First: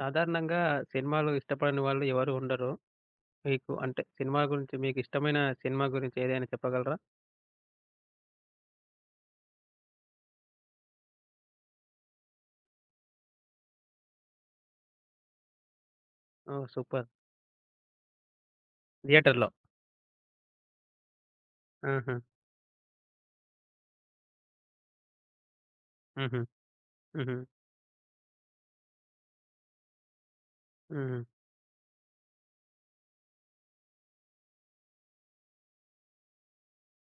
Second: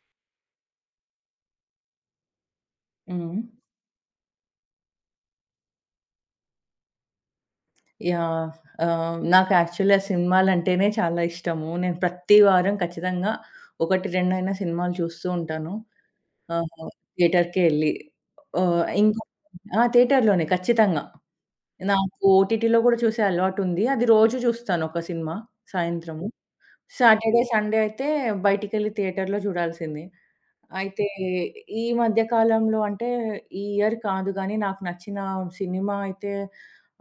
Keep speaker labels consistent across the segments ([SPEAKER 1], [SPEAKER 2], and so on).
[SPEAKER 1] సాధారణంగా సినిమాలు ఇష్టపడని వాళ్ళు ఎవరు ఉండరు.
[SPEAKER 2] హ్మ్.
[SPEAKER 1] మీకు అంటే సినిమా గురించి మీకిష్టమైన సినిమా గురించి ఏదైనా చెప్పగలరా?
[SPEAKER 2] యాహ్! నాకు యాక్చువల్లీ ఆ సినిమాలంటేనే చాలా ఇష్టము. నేను ప్రతి వారం ఖచ్చితంగా 1, 2 అయినా సినిమాలు చూస్తూ ఉంటాను.
[SPEAKER 1] ఓహ్!
[SPEAKER 2] ఆహ్,
[SPEAKER 1] సూపర్.
[SPEAKER 2] థియేటర్‌కే ఎళ్లి. ఆహ్, ఇంకా
[SPEAKER 1] థియేటర్‌లో.
[SPEAKER 2] ఆ! థియేటర్‌లోనే ఖచ్చితంగా.
[SPEAKER 1] ఆహా!
[SPEAKER 2] నాకు ఓటీటీలో కూడా చూసే అలవాటుంది. అది రోజు చూస్తాను ఒక సినిమా సాయంత్రము.
[SPEAKER 1] హుహు. హుహు.
[SPEAKER 2] సాటర్‌డే, సండే అయితే బయటికెళ్ళి థియేటర్‌లో చూడాల్సింది. అయితే
[SPEAKER 1] హుహు.
[SPEAKER 2] ఈ మధ్య కాలంలో అంటే ఈ ఇయర్ కాదు గానీ, నాకు నచ్చిన సినిమా అయితే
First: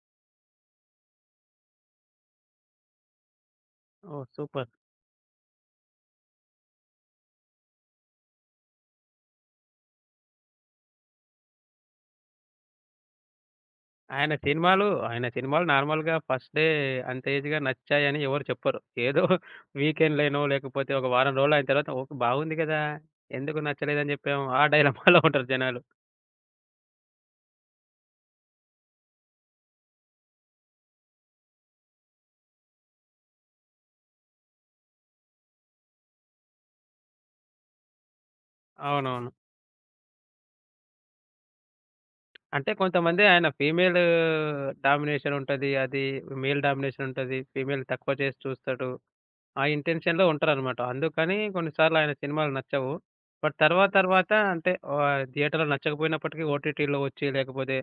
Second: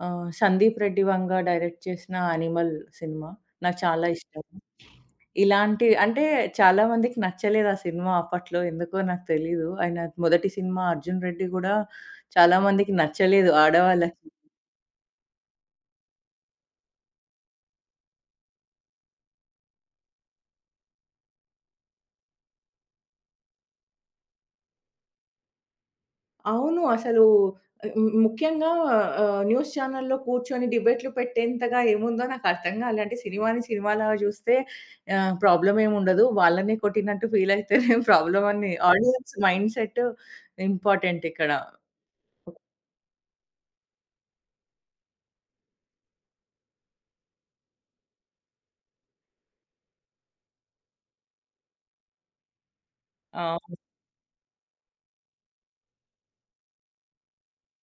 [SPEAKER 2] 'సందీప్ రెడ్డి వంగ' డైరెక్ట్ చేసిన 'యానిమల్' సినిమా. నాకు చాలా
[SPEAKER 1] ఓహ్!
[SPEAKER 2] ఇష్టం.
[SPEAKER 1] సూపర్.
[SPEAKER 2] ఇలాంటి అంటే చాలా మందికి నచ్చలేదు ఆ సినిమా అప్పట్లో ఎందుకో నాకు తెలీదు. ఆయన మొదటి సినిమా 'అర్జున్ రెడ్డి' గూడా చాలా మందికి నచ్చలేదు ఆడవాళ్ళకి.
[SPEAKER 1] ఆయన సినిమాలు, ఆయన సినిమాలు నార్మల్‌గా ఫస్ట్ డే అంత ఈజీగా నచ్చాయని ఎవరు చెప్పరు. ఏదో వీకెండ్‌లోనో లేకపోతే ఒక వారం రోజులు అయిన తర్వాత ఓకే. బాగుంది కదా! ఎందుకు నచ్చలేదని చెప్పాము. ఆ డైలమాలో ఉంటారు జనాలు.
[SPEAKER 2] అవును. అసలు హ్మ్. ముఖ్యంగా న్యూస్ ఛానెల్‌లో కూర్చొని డిబేట్‌లు పెట్టేంతగా ఏముందో నాకర్థం గాలే. అంటే సినిమాని సినిమాలాగా చూస్తే ప్రాబ్లమ్ ఏముండదు. వాళ్ళనే కొట్టినట్టు ఫీల్ అయితేనే ప్రాబ్లమ్ అని
[SPEAKER 1] అవునవును.
[SPEAKER 2] ఆడియన్స్ మైండ్‌సెట్ ఇంపార్టెంట్ ఇక్కడ.
[SPEAKER 1] అంటే కొంతమంది ఆయన ఫీమేల్ డామినేషన్ ఉంటది. అది మేల్ డామినేషన్ ఉంటది. ఫీమేల్ తక్కువ చేసి చూస్తాడు. ఆ ఇంటెన్షన్‌లో ఉంటారనమాట. అందుకని కొన్నిసార్లు ఆయన సినిమాలు నచ్చవు. బట్
[SPEAKER 2] అవును.
[SPEAKER 1] తర్వాత తర్వాత అంటే థియేటర్‌లో నచ్చకపోయినప్పటికీ ఓటీటీలో వచ్చి లేకపోతే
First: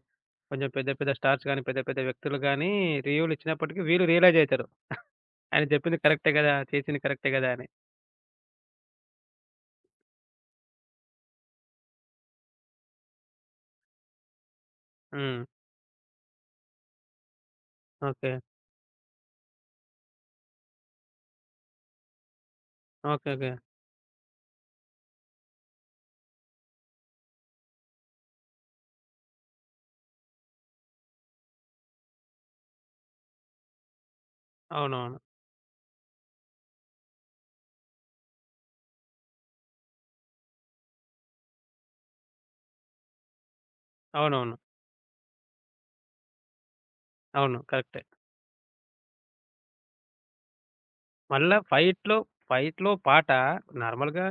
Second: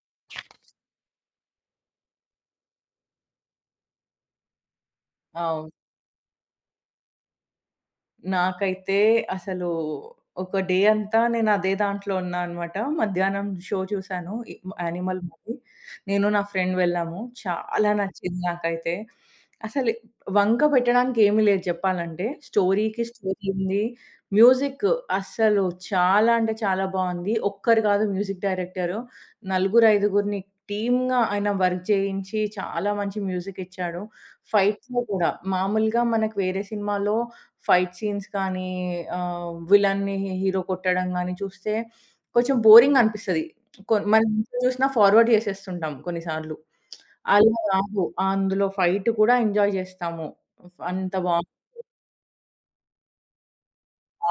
[SPEAKER 1] కొంచెం పెద్ద పెద్ద స్టార్స్ గాని, పెద్ద పెద్ద వ్యక్తులు గాని రివ్యూలు ఇచ్చినప్పటికీ వీళ్ళు రియలైజ్ అయితారు. ఆయన
[SPEAKER 2] అవును.
[SPEAKER 1] చెప్పింది కరెక్టే గదా! చేసింది కరెక్టే గదా! అని.
[SPEAKER 2] నాకైతే అసలు ఒక డే అంతా నేను అదే దాంట్లో ఉన్నా అనమాట. మధ్యాహ్నం షో చూసాను. 'యానిమల్'
[SPEAKER 1] హ్మ్.
[SPEAKER 2] మూవీ. నేను నా ఫ్రెండ్ వెళ్ళాము. చాలా
[SPEAKER 1] ఓకే.
[SPEAKER 2] నచ్చింది నాకైతే. అసలు వంక పెట్టడానికి ఏమీ లేదు చెప్పాలంటే. స్టోరీకి
[SPEAKER 1] ఓకే.
[SPEAKER 2] Story
[SPEAKER 1] okay.
[SPEAKER 2] ఉంది. మ్యూజిక్ అస్సలు చాలా అంటే చాలా బావుంది. ఒక్కరు కాదు మ్యూజిక్ డైరెక్టరు. నలుగురు, ఐదుగురిని టీమ్‌గా ఆయన వర్క్ చేయించి చాలా మంచి మ్యూజిక్ ఇచ్చాడు. ఫైట్స్‌లో
[SPEAKER 1] అవునవును.
[SPEAKER 2] కూడా మామూలుగా మనకు వేరే సినిమాలో ఫైట్ సీన్స్ కానీ, విలన్‌ని హీరో కొట్టడం గాని చూస్తే కొంచెం బోరింగ్ అనిపిస్తది. మనం ఎంత
[SPEAKER 1] అవునవును.
[SPEAKER 2] చూసినా ఫార్వర్డ్ చేసేస్తుంటాం కొన్నిసార్లు. అలా
[SPEAKER 1] అవును.
[SPEAKER 2] కాదు.
[SPEAKER 1] కరెక్టే.
[SPEAKER 2] అందులో ఫైట్ కూడా ఎంజాయ్ చేస్తాము. అంత బావుం
[SPEAKER 1] మళ్ళా ఫైట్‌లో పాట నార్మల్‌గా
[SPEAKER 2] ఆ!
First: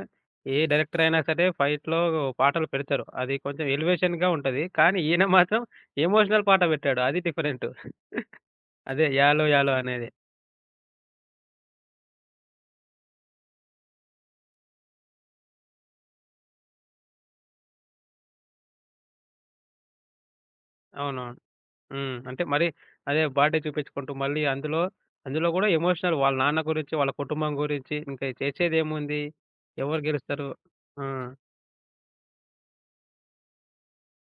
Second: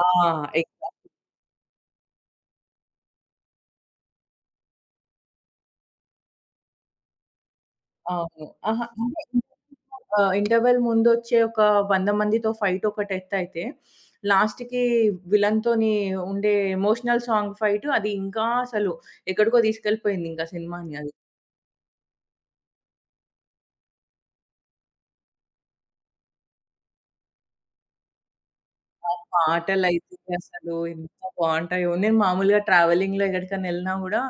[SPEAKER 1] ఏ డైరెక్టర్
[SPEAKER 2] ఎగ్జాక్ట్.
[SPEAKER 1] అయినా సరే ఫైట్‌లో పాటలు పెడతారు. అది కొంచెం ఎలివేషన్‌గా ఉంటది. కానీ ఈయన మాత్రం ఎమోషనల్ పాట పెట్టాడు. అది డిఫరెంటు.
[SPEAKER 2] అవును. అహా!
[SPEAKER 1] అదే
[SPEAKER 2] అంటే
[SPEAKER 1] 'యాలో యాలో' అనేది.
[SPEAKER 2] ఇంటర్వల్ ముందొచ్చే ఒక 100 మందితో ఫైట్ ఒకటి ఎత్తయితే, లాస్ట్‌కి విలన్‌తోని ఉండే ఎమోషనల్ సాంగ్ ఫైట్ అది ఇంకా అసలు ఎక్కడికో తీసుకెళ్ళిపోయింది ఇంకా సినిమాని అది.
[SPEAKER 1] అవునవును. హ్మ్. అంటే మరి అదే బాడీ చూపించుకుంటూ మళ్ళీ అందులో కూడా ఎమోషనల్ వాళ్ళ నాన్న గురించి, వాళ్ళ కుటుంబం గురించి ఇంకా
[SPEAKER 2] ఆ
[SPEAKER 1] చేసేదేముంది? ఎవరు
[SPEAKER 2] పాటలైతే
[SPEAKER 1] గెలుస్తారు?
[SPEAKER 2] అసలు
[SPEAKER 1] ఆ!
[SPEAKER 2] ఎంత బావుంటాయో. నేను మామూలుగా ట్రావెలింగ్‌లో ఎక్కడికైనా ఎళ్ళినా గూడా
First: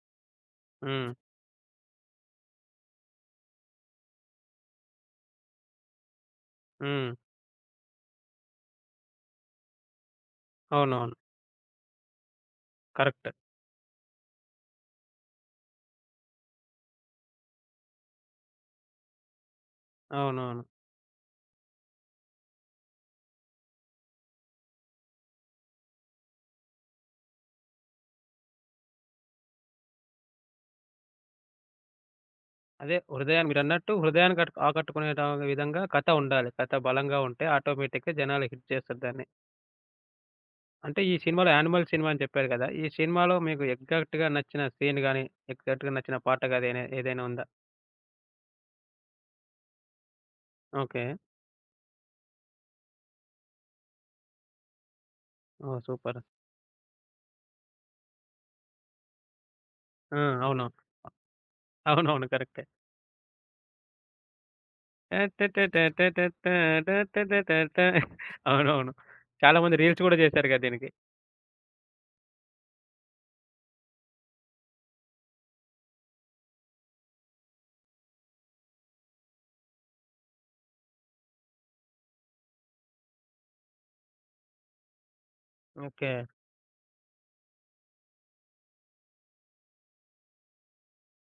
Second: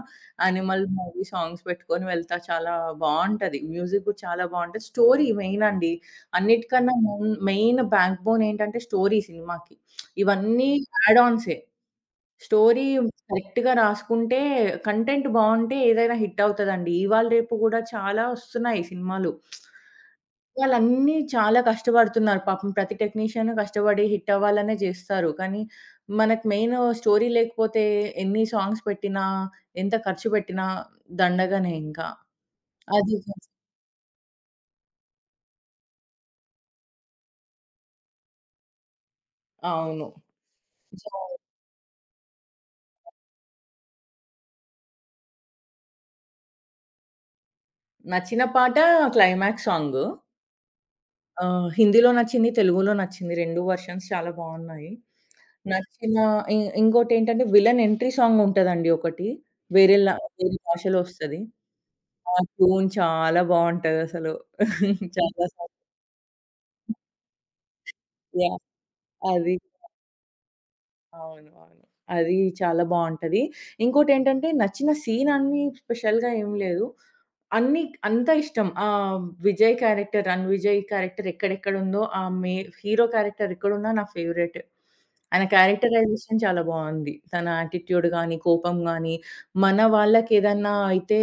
[SPEAKER 2] 'యానిమల్'
[SPEAKER 1] హ్మ్.
[SPEAKER 2] మూవీ సాంగ్స్ పెట్టుకొని వెళ్తా. చాలా బావుంటది. మ్యూజిక్ గూడా చాలా బావుంటది. స్టోరీ మెయిన్ అండి. అన్నిటికన్నా
[SPEAKER 1] హ్మ్.
[SPEAKER 2] మెయిన్ మెయిన్ బ్యాక్ బోన్ ఏంటంటే స్టోరీ సినిమాకి. ఇవన్నీ
[SPEAKER 1] అవునవును.
[SPEAKER 2] యాడ్ ఆన్సే. Story
[SPEAKER 1] correct.
[SPEAKER 2] కరెక్ట్‌గా రాసుకుంటే కంటెంట్ బావుంటే ఏదైనా హిట్ అవుతదండి. ఇవాళ రేపు గూడా చాలా వస్తున్నాయి సినిమాలు.
[SPEAKER 1] అవునవును.
[SPEAKER 2] వాళ్ళన్నీ చాలా కష్టపడుతున్నారు. పాపం ప్రతి టెక్నీషియన్ కష్టపడి హిట్ అవ్వాలనే జేస్తారు. కానీ, మనకు మెయిన్ స్టోరీ లేకపోతే ఎన్ని సాంగ్స్ పెట్టినా, ఎంత ఖర్చు పెట్టినా దండగనే ఇంకా.
[SPEAKER 1] అదే
[SPEAKER 2] అది
[SPEAKER 1] హృదయాన్ని మీరన్నట్టు హృదయాన్ని ఆకట్టుకునే ట విధంగా కథ ఉండాలి. కథ బలంగా ఉంటే ఆటోమేటిక్‌గా జనాలు హిట్ చేస్తారు దాన్ని.
[SPEAKER 2] అవును.
[SPEAKER 1] అంటే
[SPEAKER 2] సో,
[SPEAKER 1] ఈ సినిమాలో 'యానిమల్' సినిమా అని చెప్పారు కదా! ఈ సినిమాలో మీకు ఎగ్జాక్ట్‌గా నచ్చిన సీన్ గాని, ఎగ్జాక్ట్‌గా నచ్చిన పాట గాని ఏదైనా ఏదైనా ఉందా?
[SPEAKER 2] నచ్చిన పాట క్లైమాక్స్ సాంగు.
[SPEAKER 1] ఓకే.
[SPEAKER 2] హిందీలో నచ్చింది, తెలుగులో నచ్చింది. 2 వెర్షన్స్ చాలా బావున్నాయి.
[SPEAKER 1] ఓహ్!
[SPEAKER 2] నచ్చిన
[SPEAKER 1] సూపర్.
[SPEAKER 2] ఇ ఇంకోటేంటంటే, విలన్ ఎంట్రీ సాంగ్ ఉంటదండి ఒకటి. వేరే లా
[SPEAKER 1] ఆ!
[SPEAKER 2] వేరే
[SPEAKER 1] అవును.
[SPEAKER 2] భాషలో ఒస్తది.
[SPEAKER 1] అవునవును.
[SPEAKER 2] ఆ
[SPEAKER 1] కరెక్టే.
[SPEAKER 2] ట్యూన్ చాలా బావుంటదసలు. చాలా సాఫ్ట్‌గా
[SPEAKER 1] అవునవును.
[SPEAKER 2] అది.
[SPEAKER 1] చాలా మంది రీల్స్ కూడా చేశారుగా దీనికి.
[SPEAKER 2] అవును. అవును. అది చాలా బావుంటది. ఇంకోటేంటంటే నచ్చిన సీన్ అని స్పెషల్‌గా ఏం లేదు. అన్నీ అంతా ఇష్టం. విజయ్ క్యారెక్టర్ 'రణ్‌విజయ్' క్యారెక్టర్ ఎక్కడెక్కడుందో ఆ మే హీరో క్యారెక్టర్ ఎక్కడున్నా నా ఫేవరెట్. ఆయన
[SPEAKER 1] ఓకే.
[SPEAKER 2] క్యారెక్టరైజేషన్ చాలా బావుంది. తన యాటిట్యూడ్ గాని, కోపం గాని, మన వాళ్ళకేదన్నా అయితే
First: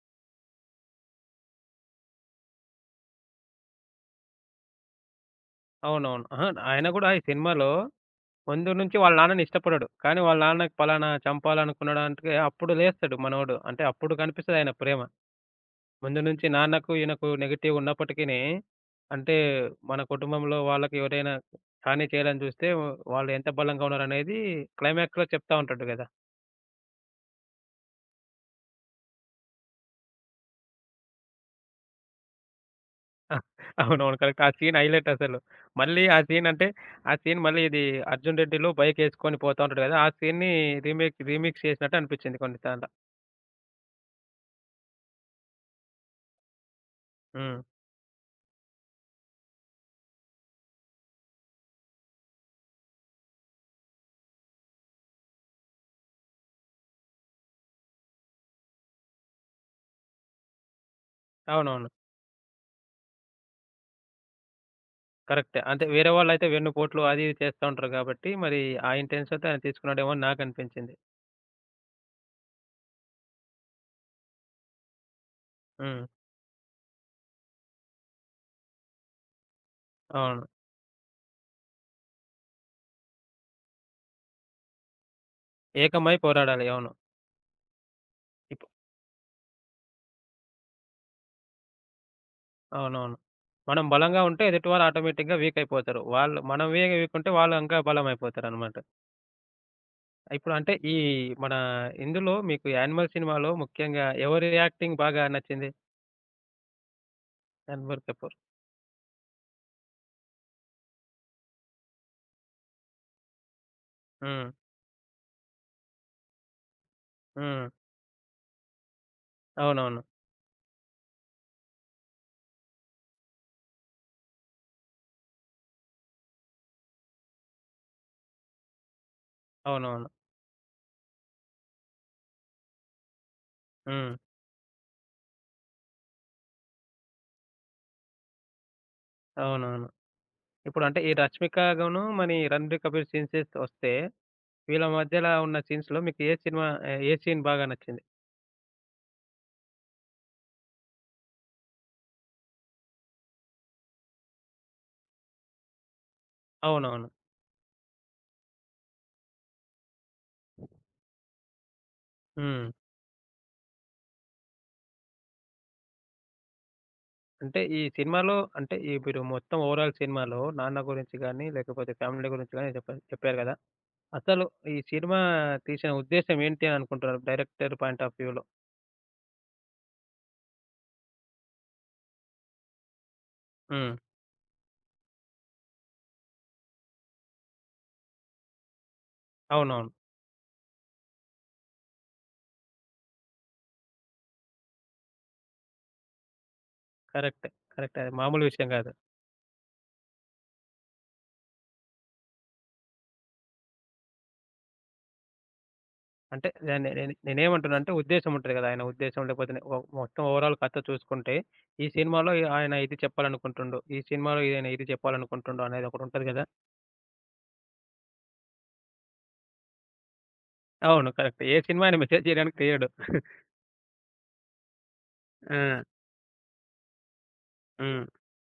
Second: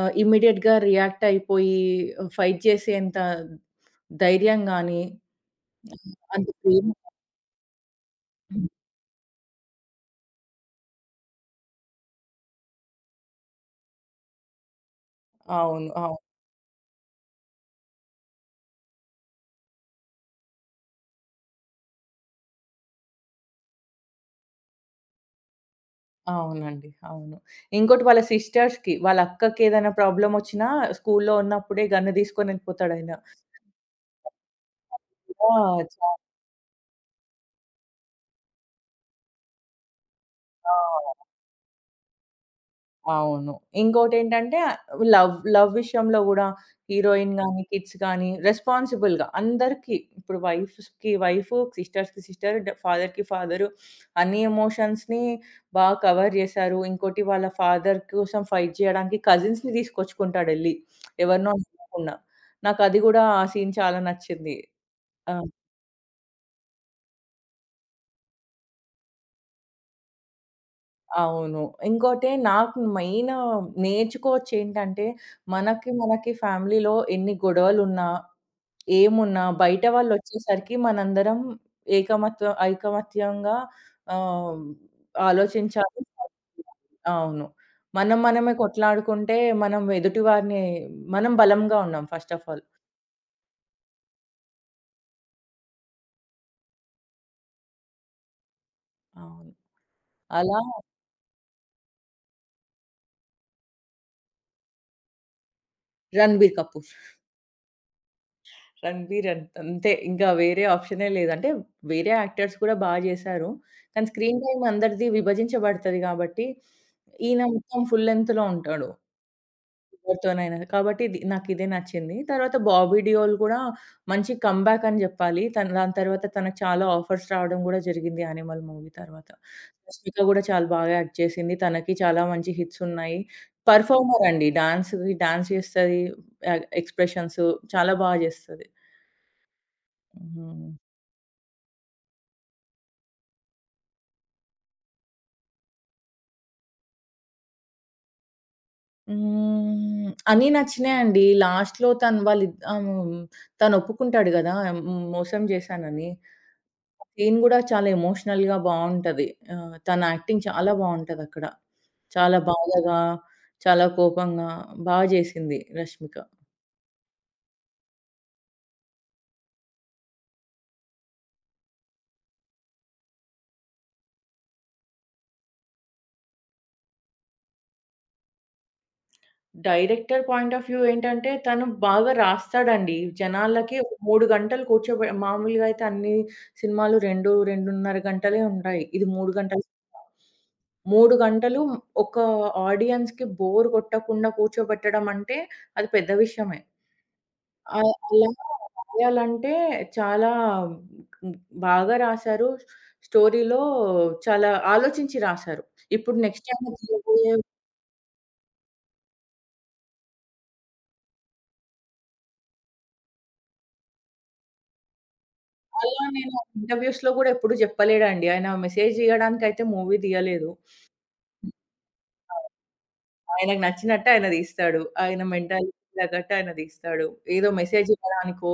[SPEAKER 2] ఇమ్మీడియేట్‌గా రియాక్ట్ అయిపోయి ఫైట్ చేసేంత ధైర్యం గాని,
[SPEAKER 1] అవునవును.
[SPEAKER 2] అంత
[SPEAKER 1] అహా!
[SPEAKER 2] ప్రేమ.
[SPEAKER 1] ఆయన కూడా ఈ సినిమాలో ముందు నుంచి వాళ్ళ నాన్నని ఇష్టపడడు. కానీ వాళ్ళ నాన్నకి పలానా చంపాలనుకున్నాడంటే అప్పుడు లేస్తాడు మనోడు. అంటే అప్పుడు కనిపిస్తది ఆయన ప్రేమ.
[SPEAKER 2] అవును. అవును.
[SPEAKER 1] ముందు నుంచి నాన్నకు, ఈయనకు నెగెటివ్ ఉన్నప్పటికిని అంటే మన కుటుంబంలో వాళ్ళకి ఎవరైనా హాని చేయాలని చూస్తే వాళ్ళు ఎంత బలంగా ఉన్నారనేది క్లైమాక్స్‌లో చెప్తా ఉంటాడు కదా!
[SPEAKER 2] అవునండి. అవును. ఇంకోటి వాళ్ళ సిస్టర్స్‌కి, వాళ్ళ అక్కకి ఏదైనా ప్రాబ్లమ్ ఒచ్చినా స్కూల్లో ఉన్నప్పుడే గన్ను తీసుకొని ఎళ్ళిపోతాడాయన.
[SPEAKER 1] అవునవును. కరెక్ట్. ఆ సీన్ హైలైట్ అసలు.
[SPEAKER 2] ఆ!
[SPEAKER 1] మళ్ళీ
[SPEAKER 2] చా
[SPEAKER 1] ఆ సీన్ అంటే ఆ సీన్ మళ్ళీ ఇది 'అర్జున్ రెడ్డిలో' బైక్ ఏసుకొని పోతా ఉంటాడు కదా! ఆ సీన్‌ని
[SPEAKER 2] ఆ!
[SPEAKER 1] రీమేక్ రీమిక్స్ చేసినట్టు అనిపించింది కొన్ని సార్లు.
[SPEAKER 2] అవును. ఇంకోటేంటంటే లవ్ విషయంలో గూడా హీరోయిన్
[SPEAKER 1] హ్మ్.
[SPEAKER 2] గాని, కిడ్స్ గాని రెస్పాన్సిబుల్‌గా అందరికీ ఇప్పుడు వైఫ్స్‌కి వైఫు, సిస్టర్స్‌కి సిస్టర్, ఫాదర్‌కి ఫాదరు అన్ని ఎమోషన్స్‌ని బాగా కవర్ జేశారు. ఇంకోటి వాళ్ళ ఫాదర్ కోసం ఫైట్ జేయడానికి కజిన్స్‌ని తీసుకొచ్చుకుంటాడెళ్లి. ఎవరినో
[SPEAKER 1] అవునవును.
[SPEAKER 2] నమ్మకుండా. నాకది గూడా ఆ సీన్ చాలా నచ్చింది. ఆ!
[SPEAKER 1] కరెక్టే. అంటే వేరే వాళ్ళైతే వెన్నుపోట్లు అది ఇది చేస్తా ఉంటారు కాబట్టి, మరి ఆ ఇంటెన్షన్‌తో ఆయన తీసుకున్నాడేమో అని నాకనిపించింది.
[SPEAKER 2] అవును. ఇంకోటి నాకు మెయిన్ నేర్చుకోవచ్చేంటంటే మనకి,
[SPEAKER 1] హ్మ్.
[SPEAKER 2] మనకి ఫ్యామిలీలో ఎన్ని గొడవలున్నా ఏమున్నా బయట
[SPEAKER 1] అవును.
[SPEAKER 2] వాళ్ళొచ్చేసరికి మనందరం ఐకమత్యంగా ఆహ్, ఆలోచించాలి.
[SPEAKER 1] ఏకమై పోరాడాలి. అవును.
[SPEAKER 2] అవును. మనం మనమే
[SPEAKER 1] ఇప్
[SPEAKER 2] కొట్లాడుకుంటే మనం ఎదుటి వారిని మనం బలంగా ఉన్నాం ఫస్ట్ ఆఫ్ ఆల్.
[SPEAKER 1] అవునవును. మనం బలంగా ఉంటే ఎదుటివారు ఆటోమేటిక్‌గా వీక్ అయిపోతారు. వాళ్ళు మనమే వీక్ ఉంటే వాళ్ళు ఇంకా బలమైపోతారనమాట.
[SPEAKER 2] అవును.
[SPEAKER 1] ఇప్పుడు
[SPEAKER 2] అలా
[SPEAKER 1] అంటే ఈ మన ఇందులో మీకు 'యానిమల్' సినిమాలో ముఖ్యంగా ఎవరి యాక్టింగ్ బాగా నచ్చింది?
[SPEAKER 2] 'రణబీర్ కపూర్.'
[SPEAKER 1] 'రణబీర్ కపూర్.'
[SPEAKER 2] రణబీర్ అంతే. ఇంకా వేరే ఆప్షనే లేదు. అంటే వేరే యాక్టర్స్ కూడా జేశారు. కానీ స్క్రీన్
[SPEAKER 1] హ్మ్.
[SPEAKER 2] టైమ్ అందరిది విభజించబడతది గాబట్టి, ఈయన
[SPEAKER 1] హ్మ్.
[SPEAKER 2] మొత్తం ఫుల్ లెంగ్త్‌లో ఉంటాడు.
[SPEAKER 1] అవునవును.
[SPEAKER 2] ఎవరితోనైనా. కాబట్టి ఇది నాకిదే నచ్చింది. తర్వాత 'బాబీ డియోల్' కూడా మంచి కమ్‌బ్యాక్ అని జెప్పాలి. తను దాని తర్వాత తనకు చాలా ఆఫర్స్ రావడం గూడా జరిగింది 'యానిమల్' మూవీ తర్వాత.
[SPEAKER 1] అవునవును.
[SPEAKER 2] రష్మిక గూడా చాలా బాగా యాక్ట్ చేసింది. తనకి చాలా మంచి హిట్స్ ఉన్నాయి.
[SPEAKER 1] హ్మ్.
[SPEAKER 2] పెర్ఫార్మర్ అండి. డాన్స్‌కి డాన్స్ చేస్తది. ఎక్స్‌ప్రెషన్స్ చాలా బాగా జేస్తది.
[SPEAKER 1] అవునవును.
[SPEAKER 2] హ్మ్.
[SPEAKER 1] ఇప్పుడు అంటే ఈ 'రష్మిక' గాను, మరి 'రణబీర్ కపూర్' సీన్స్ వస్తే వీళ్ళ మధ్యలా ఉన్న సీన్స్‌లో మీకు ఏ సినిమా ఏ సీన్ బాగా నచ్చింది?
[SPEAKER 2] హ్మ్. అన్నీ నచ్చినాయండి. లాస్ట్‌లో హ్మ్. తను ఒప్పుకుంటాడు గదా! హ్మ్. మోసం జేశానని.
[SPEAKER 1] అవునవును.
[SPEAKER 2] సీన్ గూడా చాలా ఎమోషనల్‌గా బావుంటది. తన యాక్టింగ్ చాలా బావుంటదక్కడ. చాలా
[SPEAKER 1] హ్మ్.
[SPEAKER 2] బాధగా, చాలా కోపంగా జేసింది రష్మిక.
[SPEAKER 1] అంటే ఈ సినిమాలో అంటే ఈ మీరు మొత్తం ఓవరాల్ సినిమాలో నాన్న గురించి గాని, లేకపోతే ఫ్యామిలీ గురించి గాని చెప్పారు చెప్పారు గదా! అసలు ఈ సినిమా తీసిన ఉద్దేశ్యం ఏంటి అని అనుకుంటున్నారు డైరెక్టర్ పాయింట్ ఆఫ్ వ్యూలో?
[SPEAKER 2] డైరెక్టర్ పాయింట్ ఆఫ్ వ్యూ ఏంటంటే, తను బాగా రాస్తాడండి. జనాలకి ఒక
[SPEAKER 1] హ్మ్.
[SPEAKER 2] 3 గంటలు మామూలుగా అయితే అన్ని సినిమాలు 2, 2:30 గంటలే ఉంటాయి. ఇది 3 గంటల
[SPEAKER 1] అవునవును.
[SPEAKER 2] సినిమా. 3 గంటలు ఒక ఆడియన్స్‌కి బోర్ కొట్టకుండా కూర్చోబెట్టడం అంటే, అది పెద్ద విషయమే.
[SPEAKER 1] కరెక్టే. కరెక్టే. అది
[SPEAKER 2] అలా
[SPEAKER 1] మామూలు విషయం గాదు.
[SPEAKER 2] రాయాలంటే చాలా బాగా రాశారు. స్టోరీలో చాలా ఆలోచించి రాశారు. ఇప్పుడు నెక్స్ట్
[SPEAKER 1] అంటే
[SPEAKER 2] ఆయన
[SPEAKER 1] దాన్ని నేను
[SPEAKER 2] తీయబోయే
[SPEAKER 1] నేనేమంటున్నా అంటే ఉద్దేశ్యం ఉంటది గదా! ఆయన ఉద్దేశ్యం లేకపోతే ఓ మొత్తం ఓవరాల్ కథ చూసుకుంటే, ఈ సినిమాలో ఆయన ఇది చెప్పాలనుకుంటుండు, ఈ సినిమాలో ఈయన ఇది చెప్పాలనుకుంటుండు అనేది
[SPEAKER 2] అలా
[SPEAKER 1] ఒకటుంటది
[SPEAKER 2] నేను
[SPEAKER 1] గదా!
[SPEAKER 2] ఇంటర్‌వ్యూస్‌లో గూడా ఎప్పుడు చెప్పలేడండి. ఆయన మెసేజ్ తీయడానికైతే మూవీ తీయలేదు.
[SPEAKER 1] అవును. కరెక్ట్. ఏ సినిమా అయినా మెసేజ్
[SPEAKER 2] అవును.
[SPEAKER 1] చేయడానికి తీయడు.
[SPEAKER 2] ఆయనకు నచ్చినట్టు ఆయన తీస్తాడు. ఆయన
[SPEAKER 1] ఆ!
[SPEAKER 2] మెంటాలిటీకి తగ్గట్టు ఆయన తీస్తాడు. ఏదో మెసేజ్
[SPEAKER 1] హ్మ్.
[SPEAKER 2] ఇవ్వడానికో,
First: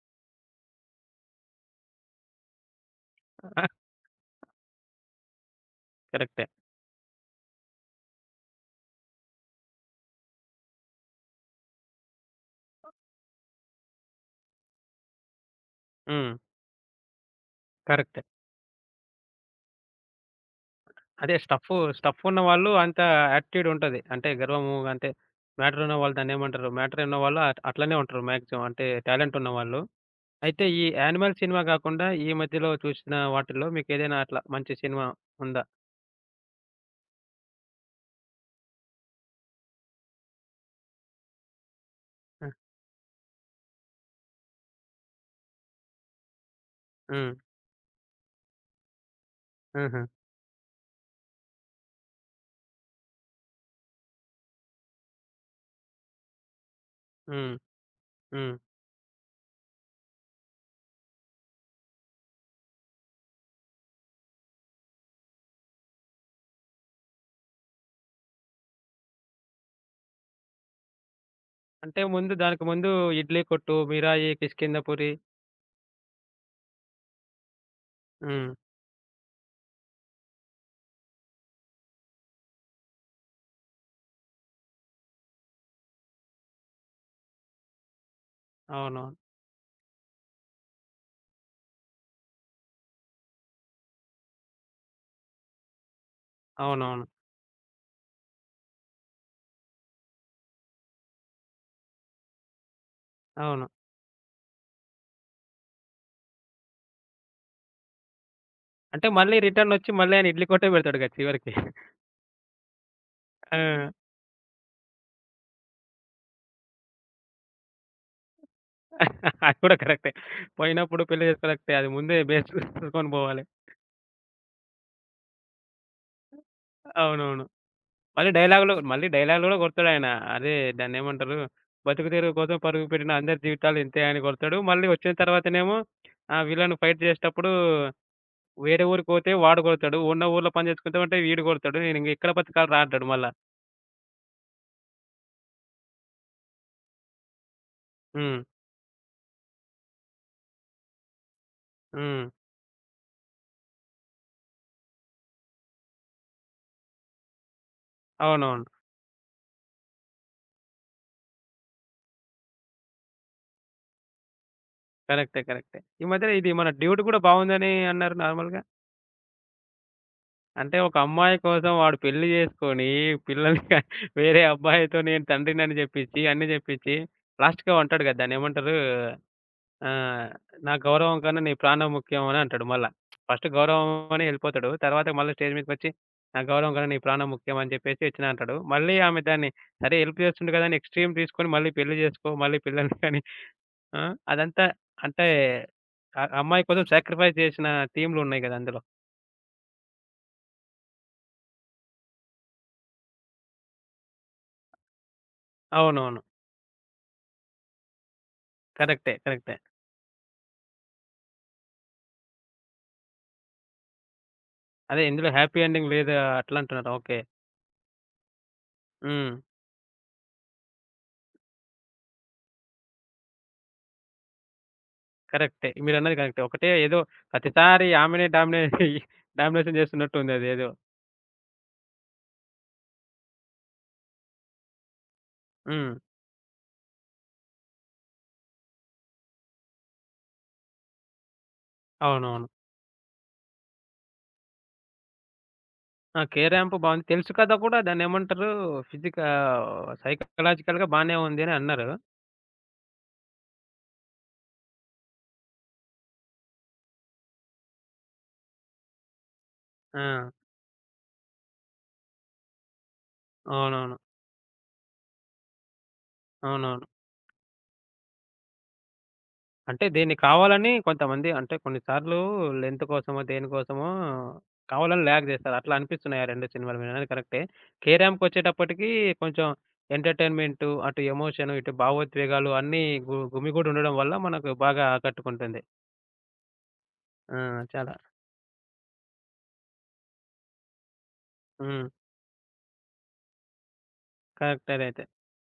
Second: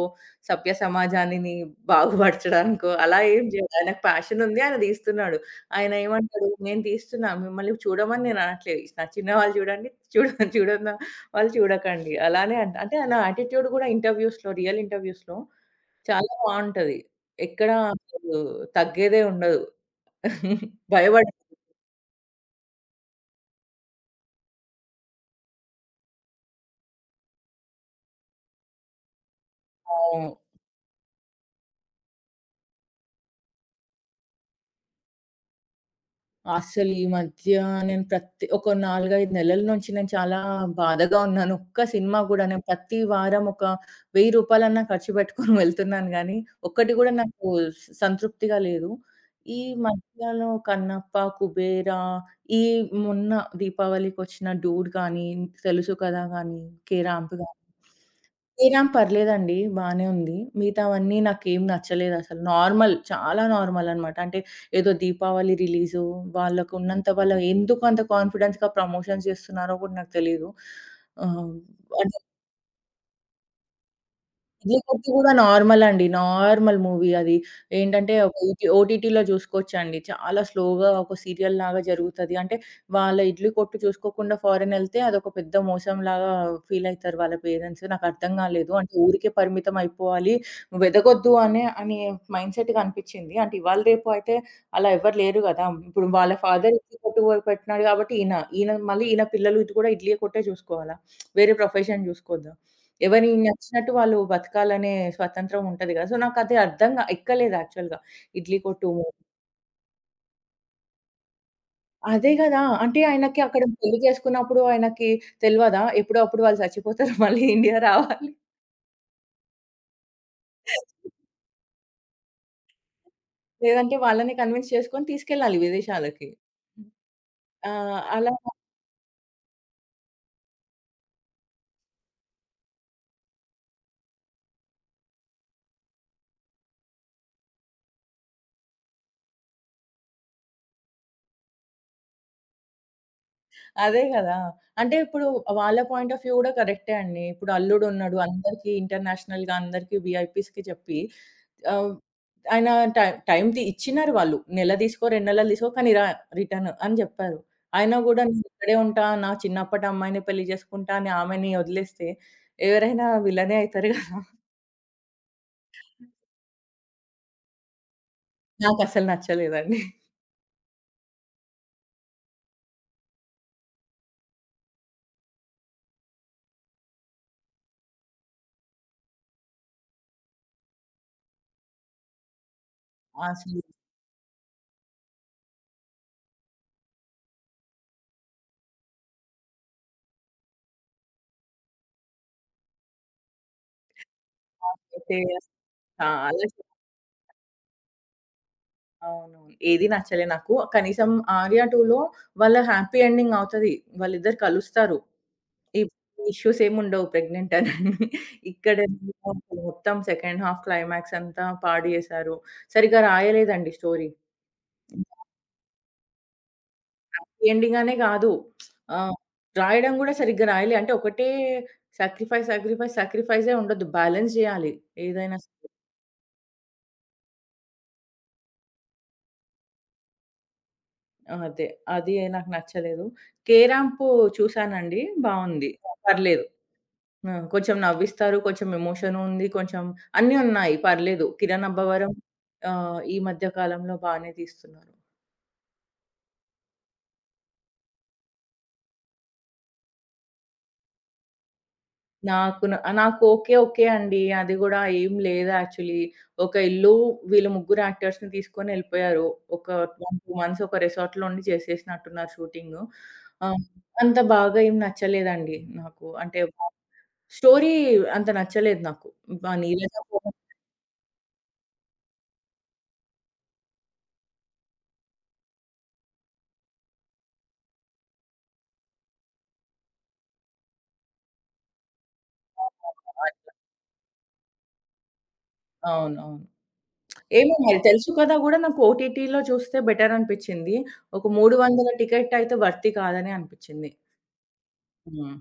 [SPEAKER 2] సభ్య సమాజానిని బాగుపరచడానికో అలా ఏం
[SPEAKER 1] ఆ!
[SPEAKER 2] చేయడు. ఆయనకు ప్యాషన్ ఉంది. ఆయన తీస్తున్నాడు. ఆయన
[SPEAKER 1] కరెక్టే.
[SPEAKER 2] ఏమంటాడు, "నేను తీస్తున్నా. మిమ్మల్ని చూడమని నేను అనట్లేదు. నచ్చిన వాళ్ళు చూడండి. చూడన వాళ్ళు చూడకండి." అలానే అంటే ఆయన యాటిట్యూడ్ గూడా రియల్ ఇంటర్‌వ్యూస్‌లో చాలా
[SPEAKER 1] హ్మ్.
[SPEAKER 2] బావుంటది. ఎక్కడ
[SPEAKER 1] కరెక్టే.
[SPEAKER 2] అసలు తగ్గేదే ఉండదు. భయపడ
[SPEAKER 1] అదే స్టఫు స్టఫున్న వాళ్ళు అంత యాటిట్యూడ్ ఉంటది. అంటే గర్వము అంటే మ్యాటర్ ఉన్నవాళ్ళు దాన్నేమంటారు? మ్యాటర్ ఉన్నవాళ్ళు అట్లనే ఉంటారు మాక్సిమం. అంటే టాలెంట్ ఉన్నవాళ్ళు.
[SPEAKER 2] అవును.
[SPEAKER 1] అయితే ఈ 'యానిమల్' సినిమా కాకుండా ఈ మధ్యలో చూసిన వాటిల్లో మీకేదైనా అట్లా మంచి సినిమా ఉందా?
[SPEAKER 2] అస్సలు ఈ మధ్య నేను ప్రతి ఒక 4, 5 నెలల నుంచి నేను చాలా బాధగా ఉన్నాను. ఒక్క సినిమా గూడా
[SPEAKER 1] ఆ!
[SPEAKER 2] నేను ప్రతి వారం ఒక రూ. 1000 ఖర్చు పెట్టుకొని వెళ్తున్నాను గానీ, ఒక్కటి గూడా
[SPEAKER 1] హ్మ్.
[SPEAKER 2] నాకు సంతృప్తిగా లేదు. ఈ
[SPEAKER 1] హుహు.
[SPEAKER 2] మధ్యలో 'కన్నప్ప', 'కుబేరా' ఈ మొన్న దీపావళికొచ్చిన 'డూడ్' గానీ, 'తెలుసు కదా' గానీ, 'కే. ర్యాంప్'
[SPEAKER 1] హ్మ్.
[SPEAKER 2] గానీ
[SPEAKER 1] హ్మ్.
[SPEAKER 2] శ్రీరామ్ పర్లేదండి. బానే ఉంది. మిగతావన్నీ నాకేం నచ్చలేదసలు. నార్మల్ చాలా నార్మల్ అనమాట. అంటే ఏదో దీపావళి రిలీజు, వాళ్ళకున్నంత వాళ్ళ ఎందుకు అంత కాన్ఫిడెన్స్‌గా ప్రమోషన్స్ చేస్తున్నారో కూడా నాకు తెలీదు. ఆహ్,
[SPEAKER 1] అంటే
[SPEAKER 2] అన్
[SPEAKER 1] ముందు దానికి ముందు 'ఇడ్లీ కొట్టు', 'మిరాయి',
[SPEAKER 2] 'ఇడ్లీ కొట్టు'
[SPEAKER 1] 'కిష్కింధపురి'.
[SPEAKER 2] గూడా నార్మల్ అండి. నార్మల్ మూవీ అది. ఏంటంటే ఒక
[SPEAKER 1] హ్మ్.
[SPEAKER 2] ఓటీటీలో చూసుకోవచ్చండి. చాలా స్లోగా ఒక సీరియల్ లాగా జరుగుతది. అంటే వాళ్ళ ఇడ్లీ కొట్టు చూసుకోకుండా ఫారెన్ ఎళ్తే అదొక పెద్ద మోసంలాగా ఫీల్ అయితారు వాళ్ళ పేరెంట్స్. నాకర్థం కాలేదు. అంటే
[SPEAKER 1] అవునవును.
[SPEAKER 2] ఊరికే పరిమితం అయిపోవాలి. వెదగొద్దు అనే అనే మైండ్‌సెట్ కనిపించింది. అంటే ఇవాళ రేపు అయితే అలా ఎవ్వరు లేరు గదా! ఇప్పుడు వాళ్ళ ఫాదర్ ఇడ్లీ
[SPEAKER 1] అవునవును.
[SPEAKER 2] కొట్టు పెట్టినాడు కాబట్టి ఈయన మళ్ళీ ఈయన పిల్లలు ఇది కూడా ఇడ్లీ కొట్టే చూసుకోవాలా? వేరే ప్రొఫెషన్ చూసుకోవద్దా? ఎవరి
[SPEAKER 1] అవును.
[SPEAKER 2] నచ్చినట్టు వాళ్ళు బతకాలనే స్వతంత్రం ఉంటది కదా! సో, నాకది అర్థం గా ఎక్కలేదు యాక్చువల్‌గా. 'ఇడ్లీ కొట్టు'
[SPEAKER 1] అంటే
[SPEAKER 2] మూవీ.
[SPEAKER 1] మళ్ళీ రిటర్నొచ్చి మళ్ళీ ఆయన ఇడ్లీ కొట్టే పెడతాడుగా చివరికి.
[SPEAKER 2] అదే గదా! అంటే ఆయనకి
[SPEAKER 1] ఆ!
[SPEAKER 2] అక్కడ పెళ్లి చేసుకున్నప్పుడు ఆయనకి తెలవదా? ఎప్పుడో అప్పుడు వాళ్ళు చచ్చిపోతారు. మళ్ళీ ఇండియా రావాలి.
[SPEAKER 1] అది కూడా కరెక్టే. పోయినప్పుడు పెళ్లి చేసుకోలేకపోతే అది ముందే బేస్ చూసుకొని పోవాలి.
[SPEAKER 2] లేదంటే వాళ్ళని కన్విన్స్ చేసుకొని తీసుకెళ్ళాలి విదేశాలకి.
[SPEAKER 1] అవునవును.
[SPEAKER 2] ఆ! అలా
[SPEAKER 1] మళ్ళీ డైలాగులు కూడా కొడతాడాయన. అదే దాన్నేమంటారు? బతుకుదెరువు కోసం పరుగు పెట్టిన అందరి జీవితాలు ఇంతే అని కొడతాడు. మళ్ళీ వచ్చిన తర్వాతనేమో ఆ విలన్ ఫైట్ చేసేటప్పుడు వేరే ఊరికి పోతే వాడు కొడతాడు. ఉన్న ఊర్లో పని చేసుకుంటామంటే వీడు కొడతాడు. నేనింక ఎక్కడ బతకాలిరా అంటాడు మళ్ళా.
[SPEAKER 2] అదే కదా! అంటే ఇప్పుడు వాళ్ళ పాయింట్ ఆఫ్ వ్యూ కూడా కరెక్టే అండి. ఇప్పుడు అల్లుడున్నాడు
[SPEAKER 1] హ్మ్.
[SPEAKER 2] అందరికీ ఇంటర్నేషనల్‌గా అందరికీ వీఐపీస్‌కి చెప్పి ఆహ్,
[SPEAKER 1] హ్మ్.
[SPEAKER 2] ఆయన టైమ్ ఇచ్చినారు వాళ్ళు. నెల తీసుకో, 2 నెలలు తీసుకో కానీ రిటర్న్ అని చెప్పారు. అయినా కూడా నేను
[SPEAKER 1] అవునవును.
[SPEAKER 2] ఇక్కడే ఉంటా, నా చిన్నప్పటి అమ్మాయిని పెళ్లి చేసుకుంటా అని ఆమెని వదిలేస్తే ఎవరైనా వీళ్ళనే అయితారు కదా!
[SPEAKER 1] కరెక్టే. కరెక్టే. ఈ మధ్యన ఇది మన 'డ్యూడ్' కూడా బావుందని అన్నారు నార్మల్‌గా.
[SPEAKER 2] నాకసలు నచ్చలేదండి.
[SPEAKER 1] అంటే ఒక అమ్మాయి కోసం వాడు పెళ్లి చేసుకొని, పిల్లల్ని వేరే అబ్బాయితో నేను తండ్రినని జెప్పించి, అన్నీ జెప్పించి, లాస్ట్‌కి అంటాడు గదా! దాన్నేమంటారు? ఆహ్, "నా గౌరవం కన్నా నీ ప్రాణం ముఖ్యం" అని అంటాడు మళ్ళా. ఫస్ట్
[SPEAKER 2] అసలు
[SPEAKER 1] గౌరవం అని ఎళ్ళిపోతాడు. తర్వాత మళ్ళీ స్టేజ్ మీదకొచ్చి, "నా గౌరవం కన్నా నీ ప్రాణం ముఖ్యం" అని జెప్పేసి ఇచ్చినా అంటాడు. మళ్ళీ ఆమె దాన్ని సరే హెల్ప్ చేస్తుండు గదా! అని ఎక్స్‌ట్రీమ్ తీసుకొని మళ్ళీ పెళ్లి జేసుకో, మళ్ళీ పిల్లల్ని కని ఆ! అదంతా
[SPEAKER 2] నాకైతే
[SPEAKER 1] అంటే
[SPEAKER 2] అసలు
[SPEAKER 1] ఆ
[SPEAKER 2] చాలా.
[SPEAKER 1] అమ్మాయి కోసం సాక్రిఫైస్ జేసిన థీమ్‌లున్నాయి గదా! అందులో.
[SPEAKER 2] అవునవును. ఏది నచ్చలే నాకు. కనీసం 'ఆర్య 2లో' వాళ్ళ హ్యాపీ ఎండింగ్ అవుతది. వాళ్ళిద్దరు కలుస్తారు. ఈ
[SPEAKER 1] అవునవును.
[SPEAKER 2] ఇష్యూస్ ఏముండవు ప్రెగ్నెంట్ అని.
[SPEAKER 1] కరెక్టే.
[SPEAKER 2] ఇక్కడేమో
[SPEAKER 1] కరెక్టే.
[SPEAKER 2] మొత్తం సెకండ్ హాఫ్ క్లైమాక్స్ అంతా పాడు చేశారు. సరిగ్గా రాయలేదండి స్టోరీ.
[SPEAKER 1] అదే ఇందులో హ్యాపీ ఎండింగ్ లేదు అట్లా అంటున్నారు. ఓకే.
[SPEAKER 2] హ్యాపీ ఎండింగ్ అనే కాదు. ఆహ్,
[SPEAKER 1] హ్మ్.
[SPEAKER 2] రాయడం కూడా సరిగ్గా రాయలే. అంటే ఒకటే సాక్రిఫైస్, సాక్రిఫైస్, సాక్రిఫైసే ఉండొద్దు. బ్యాలెన్స్ చేయాలి ఏదైనా సరే.
[SPEAKER 1] కరెక్టే. మీరన్నది కరెక్టే. ఒకటే ఏదో ప్రతిసారి ఆమెనే డామినేట్ డామినేషన్ చేస్తున్నట్టుంది అదేదో.
[SPEAKER 2] అదే. అది నాకు నచ్చలేదు. 'కే రంప్' చూసానండి. బావుంది.
[SPEAKER 1] హ్మ్.
[SPEAKER 2] పర్లేదు. ఆ! కొంచెం నవ్విస్తారు. కొంచెం ఎమోషన్ ఉంది. కొంచెం అన్నీ ఉన్నాయి. పర్లేదు. 'కిరణ్ అబ్బవరం'
[SPEAKER 1] అవునవును.
[SPEAKER 2] ఈ మధ్య కాలంలో బానే తీస్తున్నారు.
[SPEAKER 1] ఆ! 'కే ర్యాంప్' బావుంది. తెలుసు కథ కూడా దాన్నేమంటారు ఫిజికా సైకలాజికల్‌గా బానే ఉంది అని అన్నారు.
[SPEAKER 2] నాకు ఓకే. ఓకే అండి. అది గూడా ఏం లేదు యాక్చువల్లీ. ఒక ఇల్లు వీళ్ళు ముగ్గురు యాక్టర్స్‌ని తీసుకొని ఎళ్ళిపోయారు. ఒక
[SPEAKER 1] ఆ!
[SPEAKER 2] 1, 2 మంత్స్ ఒక రిసార్ట్‌లో ఉండి చేసేసినట్టున్నారు షూటింగ్. ఆహ్,
[SPEAKER 1] అవునవును.
[SPEAKER 2] అంత బాగా ఏం నచ్చలేదండి నాకు. అంటే
[SPEAKER 1] అవునవును.
[SPEAKER 2] స్టోరీ అంత నచ్చలేదు నాకు.
[SPEAKER 1] అంటే
[SPEAKER 2] నీరజ
[SPEAKER 1] దీన్ని కావాలని కొంతమంది అంటే కొన్ని సార్లు లెంత్ కోసమో, దేనికోసమో కావాలని ల్యాగ్ చేస్తారు. అట్లా అనిపిస్తున్నాయి ఆ 2 సినిమాలు. మీరన్నది కరెక్టే. కేరామ్‌కొచ్చేటప్పటికి కొంచెం ఎంటర్‌టైన్‌మెంటు, అటు ఎమోషన్, ఇటు భావోద్వేగాలు అన్నీ గుమిగూడి ఉండడం వల్ల మనకు బాగా ఆకట్టుకుంటుంది.
[SPEAKER 2] అవునవును.
[SPEAKER 1] ఆ!
[SPEAKER 2] ఏమో మరి
[SPEAKER 1] చాలా.
[SPEAKER 2] తెలుసు కదా గూడా నాకు ఓటీటీలో చూస్తే బెటర్ అనిపిచ్చింది. ఒక
[SPEAKER 1] హ్మ్.
[SPEAKER 2] 300 టికెట్ అయితే వర్తీ కాదని అనిపిచ్చింది.
[SPEAKER 1] కరెక్ట్ అదైతే.
[SPEAKER 2] హ్మ్.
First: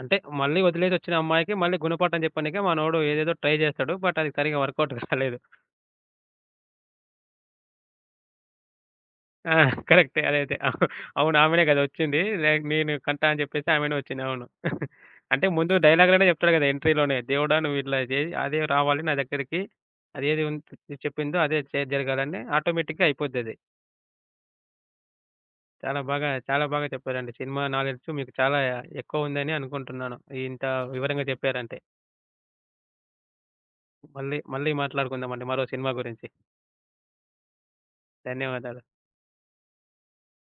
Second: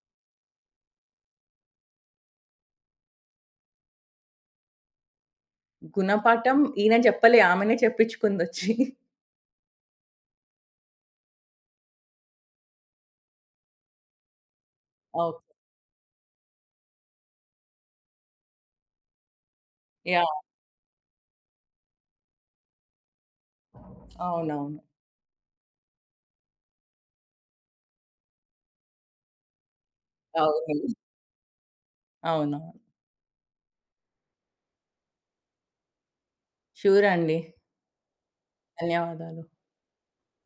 [SPEAKER 1] అంటే మళ్ళీ వదిలేసొచ్చిన అమ్మాయికి మళ్ళీ గుణపాఠం చెప్పనీకే మనోడు ఏదేదో ట్రై చేస్తాడు. బట్ అది సరిగ్గా వర్కౌట్ కాలేదు.
[SPEAKER 2] గుణపాఠం ఈయన చెప్పలే ఆమెనే చెప్పించుకుందొచ్చి.
[SPEAKER 1] ఆ! కరెక్టే. అదైతే. అవును. ఆమెనే గదా! వచ్చింది. లైక్ నేను కంటా అని జెప్పేసి ఆమెనే వచ్చింది. అవును.
[SPEAKER 2] ఓకే.
[SPEAKER 1] అంటే ముందు డైలాగ్‌లోనే జెప్తాడు గదా! ఎంట్రీలోనే. దేవుడా నువ్వు ఇట్లా జేయి అదే రావాలి నా దగ్గరికి.
[SPEAKER 2] యాహ్!
[SPEAKER 1] అదేది చెప్పిందో అదే జరగాలని ఆటోమేటిక్‌గా అయిపోద్దది.
[SPEAKER 2] అవునవును.
[SPEAKER 1] చాలా బాగా, చాలా బాగా చెప్పారండి. సినిమా నాలెడ్జ్ మీకు చాలా ఎక్కువుందని అనుకుంటున్నాను. ఇంత
[SPEAKER 2] అవును.
[SPEAKER 1] వివరంగా చెప్పారంటే.
[SPEAKER 2] అవునవును.
[SPEAKER 1] మళ్ళీ మళ్ళీ మాట్లాడుకుందామండి మరో సినిమా గురించి.
[SPEAKER 2] షూర్ అండి.
[SPEAKER 1] ధన్యవాదాలు.
[SPEAKER 2] ధన్యవాదాలు.